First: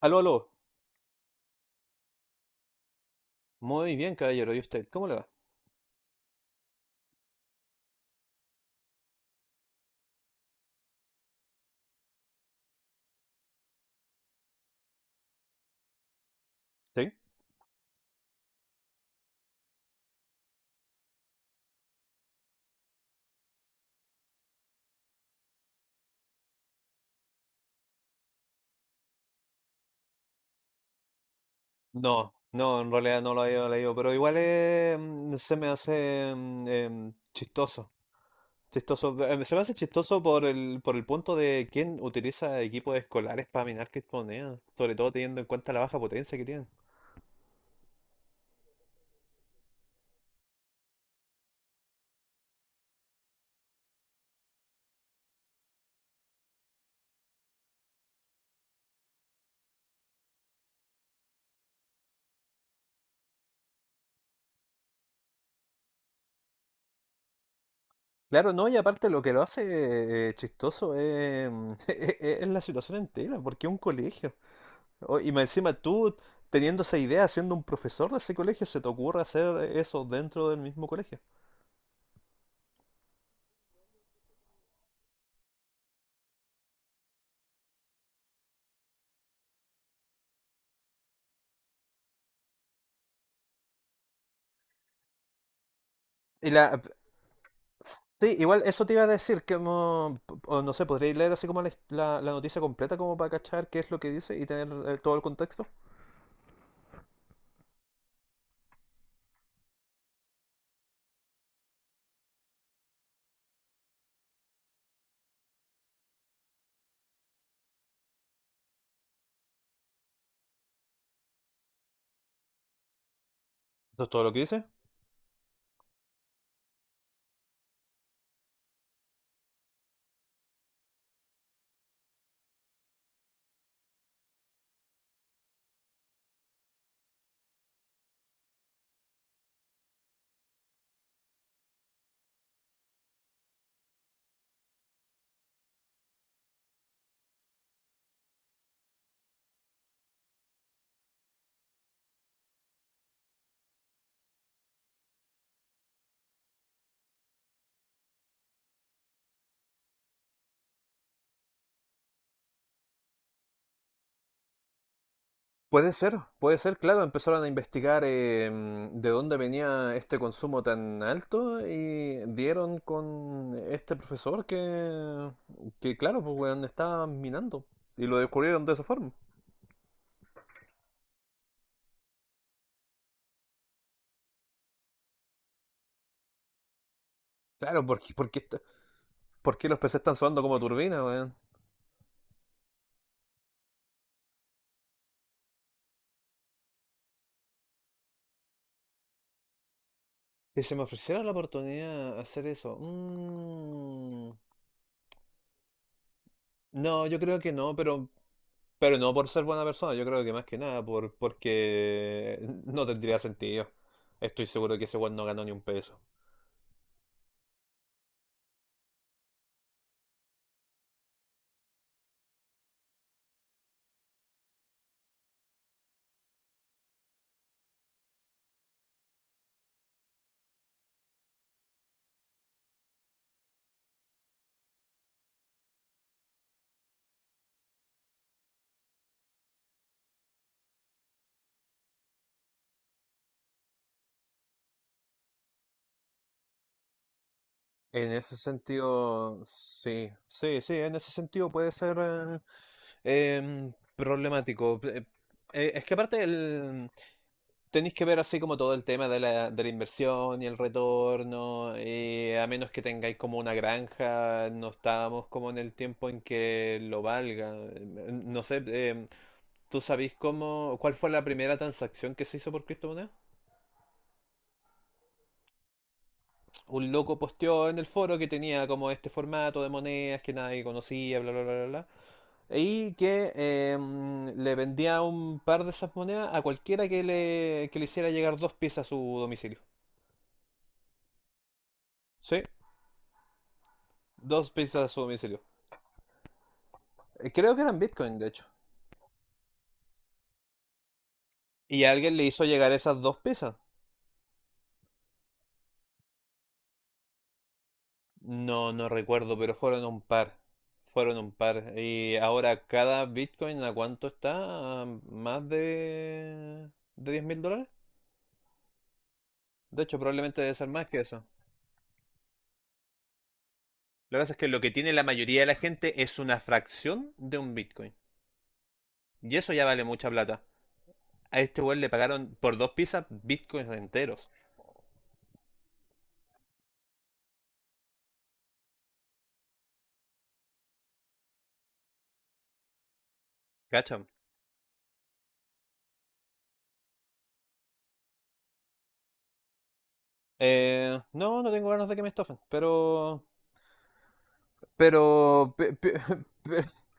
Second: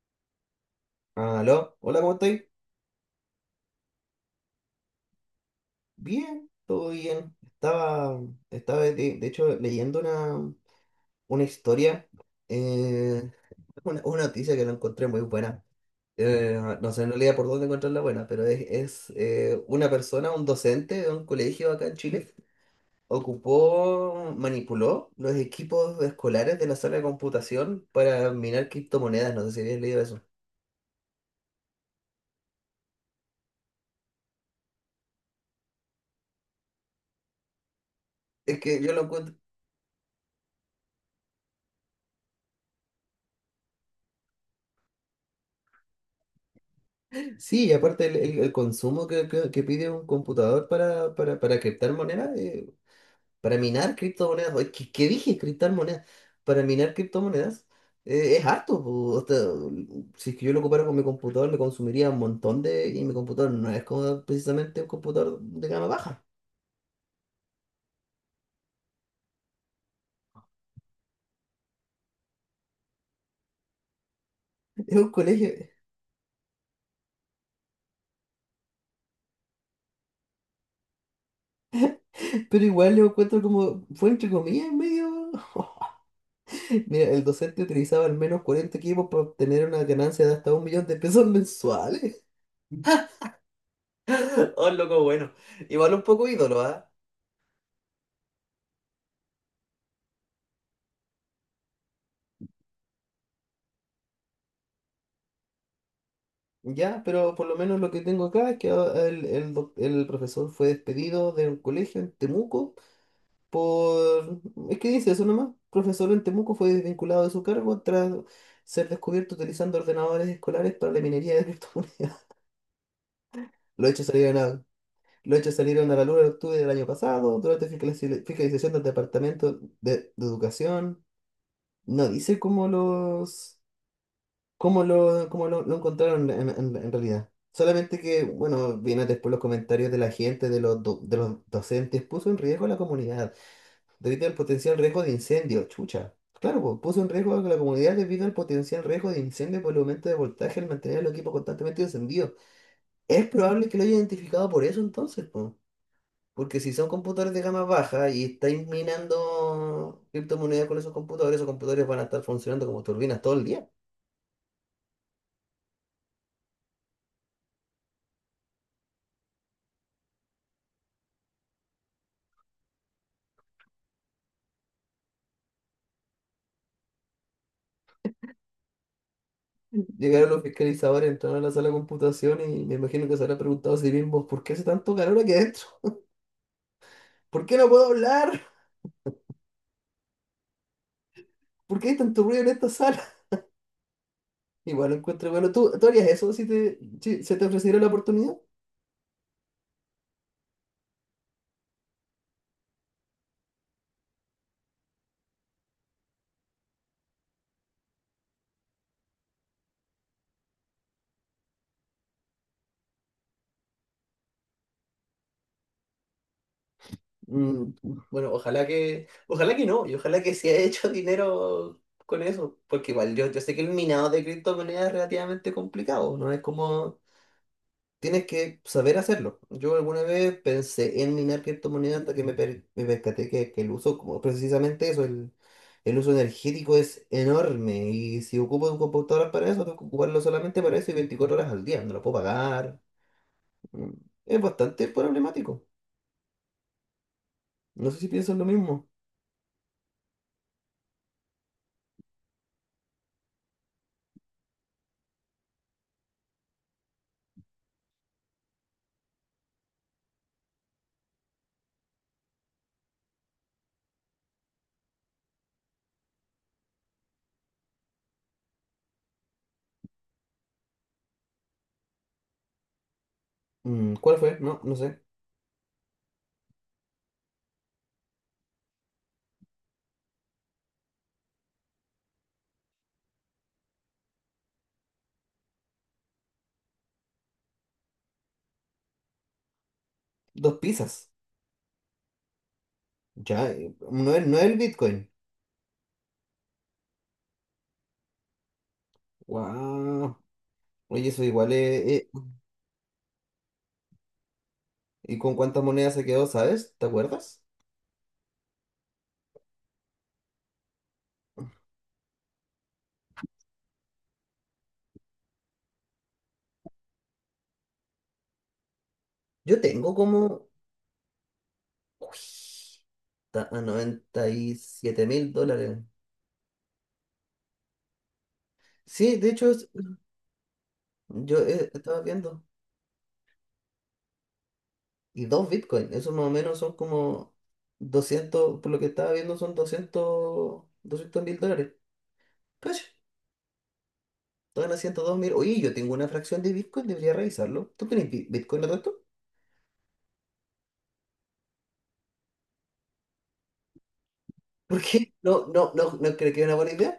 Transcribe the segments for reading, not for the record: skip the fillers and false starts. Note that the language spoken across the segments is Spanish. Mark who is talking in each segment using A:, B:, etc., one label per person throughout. A: Aló, aló.
B: Ah, aló, hola, ¿cómo estáis?
A: Muy bien, caballero. ¿Y usted? ¿Cómo le va?
B: Bien, todo bien. Estaba de hecho leyendo una historia, eh, una noticia que la encontré muy buena. No sé en
A: ¿Sí?
B: realidad por dónde encontrarla buena, pero es una persona, un docente de un colegio acá en Chile, ocupó, manipuló los equipos escolares de la sala de computación para minar criptomonedas. No sé si habías leído eso.
A: No, no, en realidad no lo había leído, pero igual se me hace chistoso.
B: Es que yo lo
A: Chistoso.
B: encuentro.
A: Se me hace chistoso por el punto de quién utiliza equipos escolares para minar criptomonedas, sobre todo teniendo en cuenta la baja potencia que tienen.
B: Sí, y aparte el consumo que pide un computador para criptar monedas, para minar criptomonedas, oye, ¿qué dije? Criptar monedas, para minar criptomonedas, es harto po, o sea, si es que yo lo ocupara con mi computador, me consumiría un montón de... Y mi computador no es como precisamente un computador de gama baja.
A: Claro, no, y aparte lo que lo hace chistoso es, es la situación entera, porque es un colegio.
B: Es un
A: Oh, y más
B: colegio.
A: encima tú, teniendo esa idea, siendo un profesor de ese colegio, se te ocurre hacer eso dentro del mismo colegio.
B: Pero igual lo encuentro como, fue entre comillas, medio... Mira, el docente utilizaba al menos 40 equipos para obtener una ganancia de hasta 1 millón de pesos mensuales. Oh, el loco, bueno. Igual un poco
A: Y
B: ídolo,
A: la...
B: ¿ah?
A: Sí, igual eso te iba a decir, que no, o no sé, podríais leer así como la noticia completa como para cachar qué es lo que dice y tener todo el contexto.
B: Ya, pero por lo menos lo que tengo acá es que el profesor fue despedido de un colegio en Temuco por... Es que dice eso nomás. Profesor en Temuco fue desvinculado de su cargo tras ser descubierto utilizando ordenadores escolares para la minería de criptomonedas. Los
A: ¿Eso
B: hechos
A: es todo lo
B: salieron
A: que
B: a,
A: dice?
B: los hechos salieron a la luz en octubre del año pasado durante fiscalización del Departamento de Educación. No dice cómo los... ¿Cómo lo encontraron en realidad? Solamente que, bueno, vienen después los comentarios de la gente, de de los docentes, puso en riesgo a la comunidad debido al potencial riesgo de incendio, chucha. Claro, pues, puso en riesgo a la comunidad debido al potencial riesgo de incendio por el aumento de voltaje al mantener el equipo constantemente encendido. Es probable que lo haya identificado por eso entonces, pues. Porque si son computadores de gama baja y estáis minando criptomonedas con esos computadores van a estar funcionando como turbinas todo el día.
A: Puede ser, claro, empezaron a investigar de dónde venía este consumo tan alto y dieron con este profesor que claro, pues weón, estaba minando y lo descubrieron de esa forma.
B: Llegaron los fiscalizadores, entraron a la sala de computación y me imagino que se habrá preguntado a sí mismo, ¿por qué hace tanto calor aquí adentro? ¿Por qué no
A: Claro,
B: puedo
A: porque, porque,
B: hablar?
A: está- ¿por qué los PC están sonando como turbina, weón?
B: ¿Por qué hay tanto ruido en esta sala? Igual lo encuentro, bueno, ¿tú, tú harías eso si si se te ofreciera la oportunidad?
A: Que se me ofreciera la oportunidad de hacer eso. No, yo creo que no, pero no por ser buena persona, yo creo que más que nada, porque no tendría sentido. Estoy seguro que ese weón no ganó ni un peso.
B: Mm, bueno, ojalá que no, y ojalá que se haya hecho dinero con eso, porque igual yo sé que el minado de criptomonedas es relativamente complicado, no es como. Tienes que saber hacerlo. Yo alguna vez pensé en minar criptomonedas hasta que me percaté que, el uso, como precisamente eso, el uso energético es enorme. Y si ocupo un computador para eso, tengo que ocuparlo solamente para eso y 24 horas al día. No lo puedo pagar. Mm, es bastante problemático. No sé si
A: En
B: piensas
A: ese
B: lo mismo.
A: sentido, sí, sí, sí, en ese sentido puede ser problemático. Es que aparte tenéis que ver así como todo el tema de la inversión y el retorno, a menos que tengáis como una granja, no estábamos como en el tiempo en que lo valga. No sé, ¿tú sabéis cómo, cuál fue la primera transacción que se hizo por criptomonedas?
B: Mm, ¿cuál fue? No, no sé.
A: Un loco posteó en el foro que tenía como este formato de monedas que nadie conocía, bla, bla, bla, bla, bla. Y que le vendía un par de esas monedas a cualquiera que le hiciera llegar dos piezas a su domicilio.
B: Dos pizzas.
A: ¿Sí?
B: Ya, no es
A: Dos
B: el
A: pizzas a su
B: Bitcoin.
A: domicilio. Creo que eran Bitcoin, de hecho.
B: Wow. Oye, eso igual
A: Y
B: es...
A: alguien le hizo llegar esas dos pizzas.
B: ¿Y con cuántas monedas se quedó, sabes? ¿Te acuerdas?
A: No, no recuerdo, pero fueron un par. Fueron un par. Y ahora cada Bitcoin, ¿a cuánto está? ¿A más de 10 mil dólares?
B: Yo
A: De
B: tengo
A: hecho, probablemente
B: como.
A: debe ser más que eso.
B: Uy, está a
A: Lo que
B: noventa
A: pasa es que
B: y
A: lo que tiene la
B: siete mil
A: mayoría de la
B: dólares.
A: gente es una fracción de un Bitcoin.
B: Sí, de
A: Y
B: hecho,
A: eso ya
B: es,
A: vale mucha plata.
B: yo
A: A este weón le
B: estaba
A: pagaron
B: viendo.
A: por dos pizzas Bitcoins enteros.
B: Y dos Bitcoin, eso más o menos son como 200 por lo que estaba viendo son doscientos mil dólares. Cacha,
A: ¿Cachan?
B: están a 102.000. Oye, yo tengo una fracción de Bitcoin, debería revisarlo. ¿Tú tenés Bitcoin no tanto?
A: No, no tengo ganas de que me estofen, pero
B: ¿Por qué? No,
A: Pero,
B: no, no, no creo que es una buena idea.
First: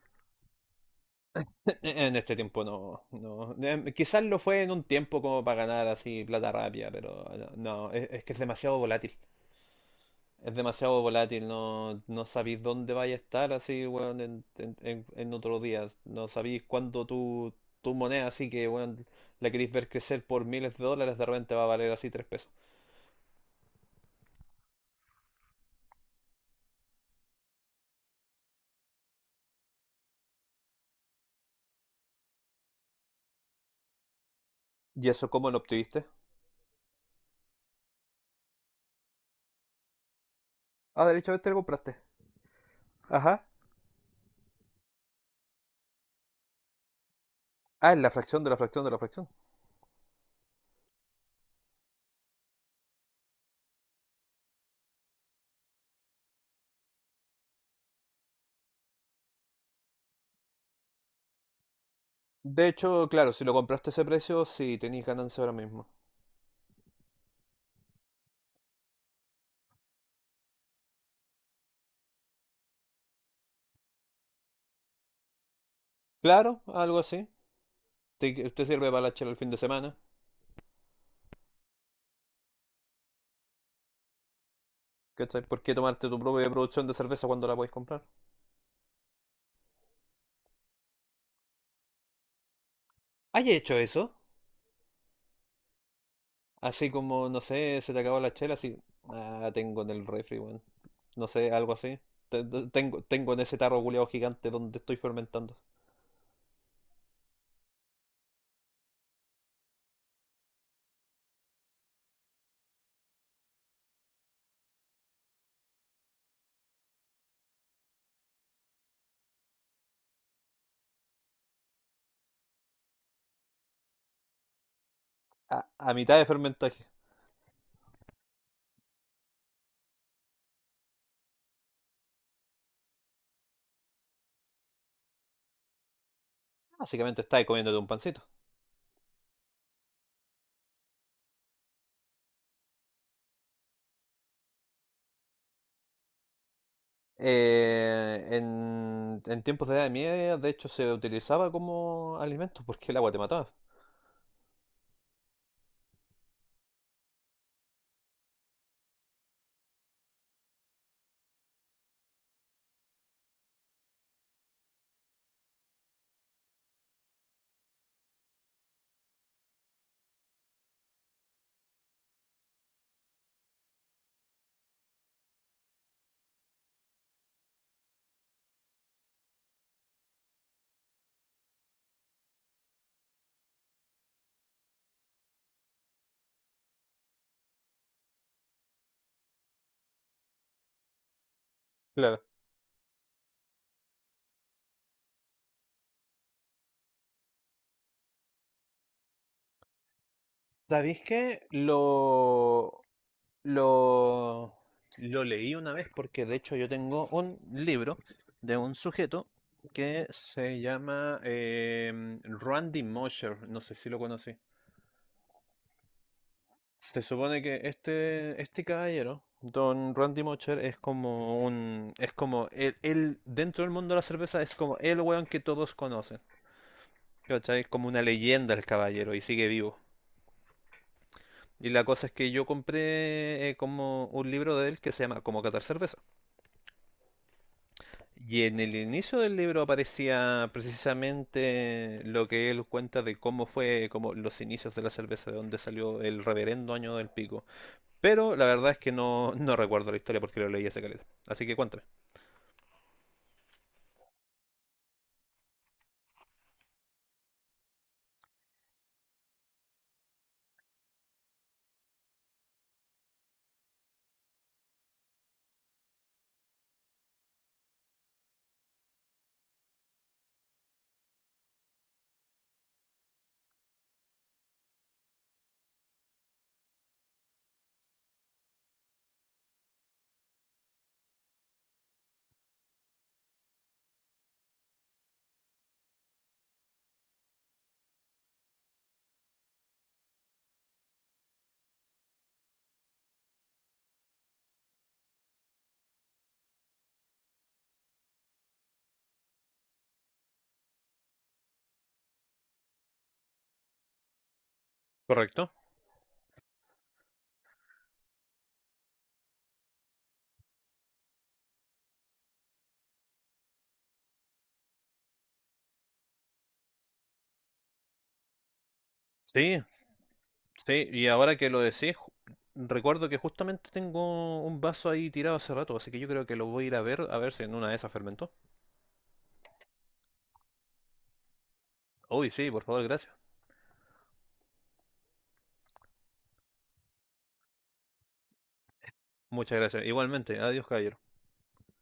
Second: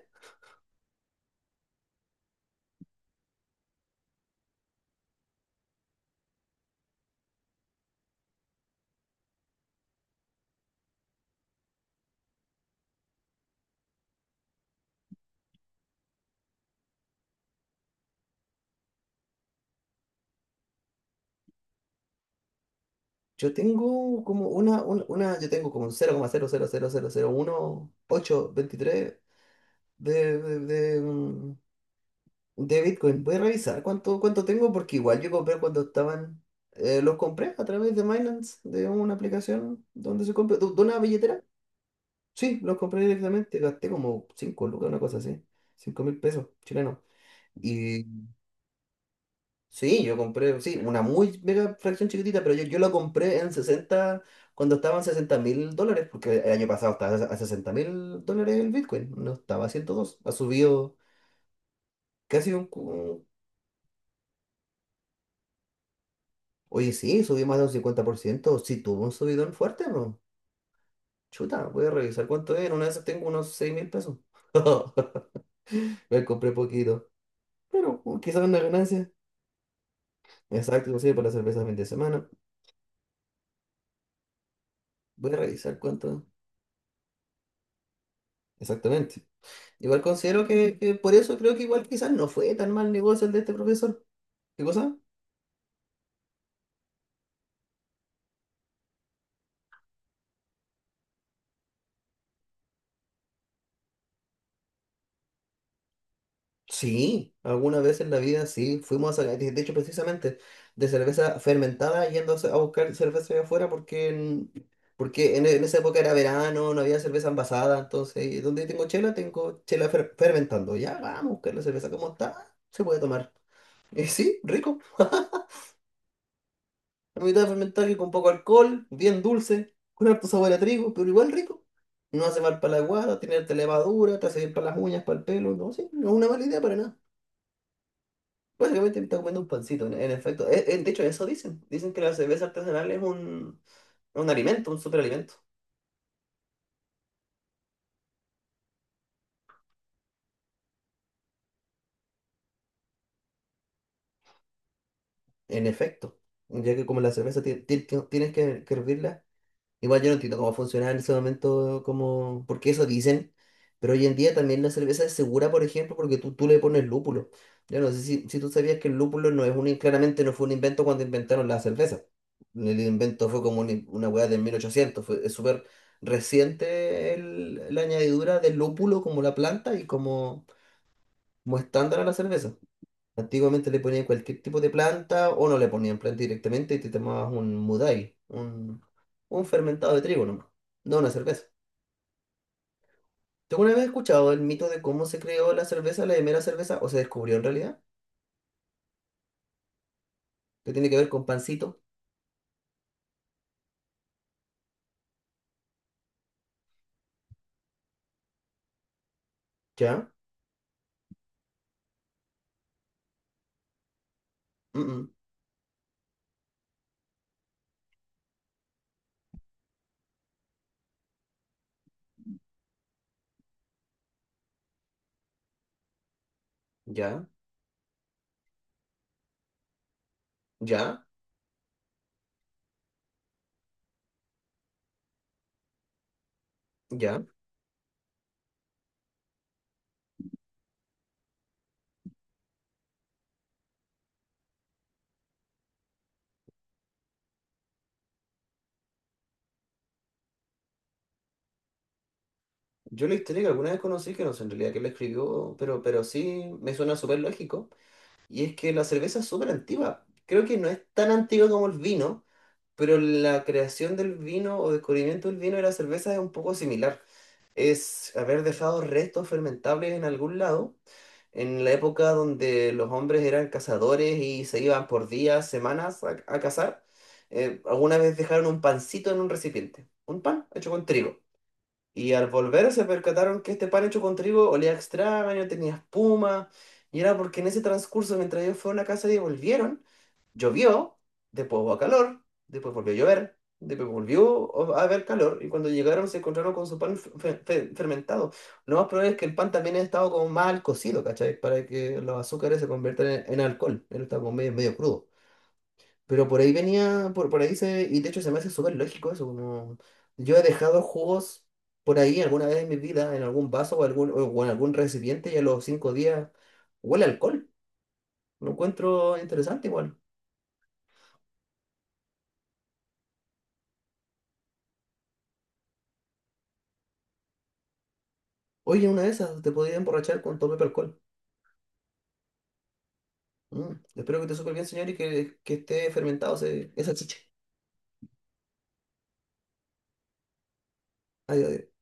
A: en este tiempo no, no. Quizás lo fue en un tiempo como para ganar así plata rápida, pero no, es que es demasiado volátil. Es demasiado volátil, no, no sabéis dónde vais a estar así, weón, en otros días. No sabéis cuándo tu, tu moneda, así que, weón, la queréis ver crecer por miles de dólares, de repente va a valer así tres pesos.
B: Yo tengo como yo tengo como un 0,000001, 8, 23 de, de, de Bitcoin, voy a revisar cuánto tengo porque
A: ¿Y
B: igual
A: eso
B: yo
A: cómo
B: compré
A: lo
B: cuando
A: obtuviste?
B: estaban, los compré a través de Binance, de una aplicación donde se compra, de una
A: Ah,
B: billetera.
A: derechamente lo compraste.
B: Sí, los compré
A: Ajá.
B: directamente, gasté como 5 lucas, una cosa así, 5.000 pesos chilenos.
A: Ah, es
B: Y
A: la fracción de la fracción de la fracción.
B: sí, yo compré, sí, una muy mega fracción chiquitita, pero yo la compré en 60 cuando estaban 60.000 dólares, porque el año pasado estaba a 60.000 dólares el Bitcoin, no estaba a 102, ha subido casi un,
A: De hecho,
B: cu-.
A: claro, si lo compraste a ese precio, sí, tenéis ganancia ahora mismo.
B: Oye, sí, subí más de un 50%. Sí, tuvo un subidón fuerte, bro. Chuta, voy a revisar cuánto era. Una vez tengo unos 6.000 pesos. Me compré
A: Claro, algo
B: poquito.
A: así.
B: Pero
A: Te,
B: quizás una
A: te sirve para
B: ganancia.
A: la chela el fin de semana.
B: Exacto, sí, para la cerveza de fin de semana. Voy a
A: ¿Cachai? ¿Por qué
B: revisar
A: tomarte tu
B: cuánto.
A: propia producción de cerveza cuando la podéis comprar?
B: Exactamente. Igual considero que, por eso creo que igual quizás no fue tan mal negocio el de
A: ¿Has
B: este
A: hecho
B: profesor.
A: eso?
B: ¿Qué cosa?
A: Así como, no sé, se te acabó la chela, así. Ah, tengo en el refri, weón. No sé, algo así. Tengo, tengo en ese tarro culeado gigante donde estoy fermentando.
B: Sí, alguna vez en la vida sí, fuimos a, de hecho precisamente de cerveza fermentada yendo a, buscar cerveza allá afuera porque, porque en esa época era verano, no había cerveza envasada, entonces donde tengo chela fermentando, ya vamos a buscar la cerveza como está, se puede tomar. Y sí, rico,
A: A, a mitad de fermentaje.
B: la mitad fermentada que con poco alcohol, bien dulce, con harto sabor a trigo, pero igual rico. No hace mal para la guada, tiene harta levadura, te hace bien para las uñas, para el pelo, no, sí, no es una mala idea para nada.
A: Básicamente estáis comiéndote un pancito.
B: Básicamente me está comiendo un pancito, en efecto. De hecho, eso dicen. Dicen que la cerveza artesanal es un alimento, un superalimento.
A: En tiempos de Edad Media, de hecho, se utilizaba como alimento porque el agua te mataba.
B: En efecto. Ya que como la cerveza tienes que hervirla. Igual yo no entiendo cómo funcionaba en ese momento, como, porque eso dicen, pero hoy en día también la cerveza es segura, por ejemplo, porque tú le pones lúpulo. Yo no sé si tú sabías que el lúpulo no es un, claramente no fue un invento cuando inventaron la cerveza. El invento fue como una hueá de 1800 fue, es súper reciente la añadidura del lúpulo como la planta y como, como estándar a la cerveza. Antiguamente le ponían cualquier tipo de planta o no le ponían planta directamente y te tomabas un Mudai, un fermentado de trigo nomás, no una cerveza.
A: Claro.
B: ¿Tú alguna vez has escuchado el mito de cómo se creó la cerveza, la primera cerveza, o se descubrió en realidad? Que tiene que
A: ¿Sabéis
B: ver con
A: qué?
B: pancito.
A: Lo, lo leí una vez porque de hecho yo tengo un libro de un sujeto que
B: ¿Ya?
A: se llama Randy Mosher, no sé si lo conocí.
B: Mm-mm.
A: Se supone que este caballero, Don Randy Mocher, es como un... Es como él, dentro del mundo de la cerveza, es como el weón que todos conocen.
B: ¿Ya?
A: ¿Cachai? Es como una leyenda el caballero y sigue vivo.
B: ¿Ya?
A: Y la cosa es que yo compré como un libro de él que se llama Como catar cerveza.
B: ¿Ya?
A: Y en el inicio del libro aparecía precisamente lo que él cuenta de cómo fue como los inicios de la cerveza, de dónde salió el reverendo año del pico. Pero la verdad es que no, no recuerdo la historia porque lo leí hace caleta. Así que cuéntame.
B: Yo la historia que alguna vez conocí, que no sé en realidad quién la escribió, pero, sí me suena súper lógico, y es que la cerveza es súper antigua. Creo que no es tan antigua como el vino, pero la creación del vino o descubrimiento del vino y la cerveza es un poco similar. Es haber dejado restos fermentables en algún lado en la época donde los hombres eran cazadores y se iban por días, semanas a cazar, alguna vez dejaron un pancito en un recipiente, un pan hecho con trigo. Y al volver se percataron que este pan hecho con trigo olía extraño, tenía espuma, y era porque en ese transcurso, mientras ellos fueron a casa y volvieron, llovió, después hubo calor, después volvió a llover, después volvió a haber calor y cuando llegaron se encontraron con su pan fermentado. Lo más probable es que el pan también ha estado como mal cocido, ¿cachai? Para que los azúcares se conviertan en alcohol. Él está como medio, medio crudo.
A: ¿Correcto?
B: Pero por ahí venía, por ahí se, y de hecho se me hace súper lógico eso, como yo he dejado jugos por ahí alguna vez en mi vida, en algún vaso o, algún, o en algún recipiente y a los 5 días huele a alcohol. Lo encuentro
A: Sí,
B: interesante igual.
A: sí. Y ahora que lo decís, ju- recuerdo que justamente tengo un vaso ahí tirado hace rato, así que yo creo que lo voy a ir a ver si en una de esas fermentó.
B: Oye, una de esas, te podría emborrachar con tu propio alcohol.
A: Uy, sí, por favor, gracias.
B: Mm, espero que te supe bien, señor, y que, esté fermentado esa chicha.
A: Muchas gracias. Igualmente. Adiós, caballero.
B: Adiós, adiós.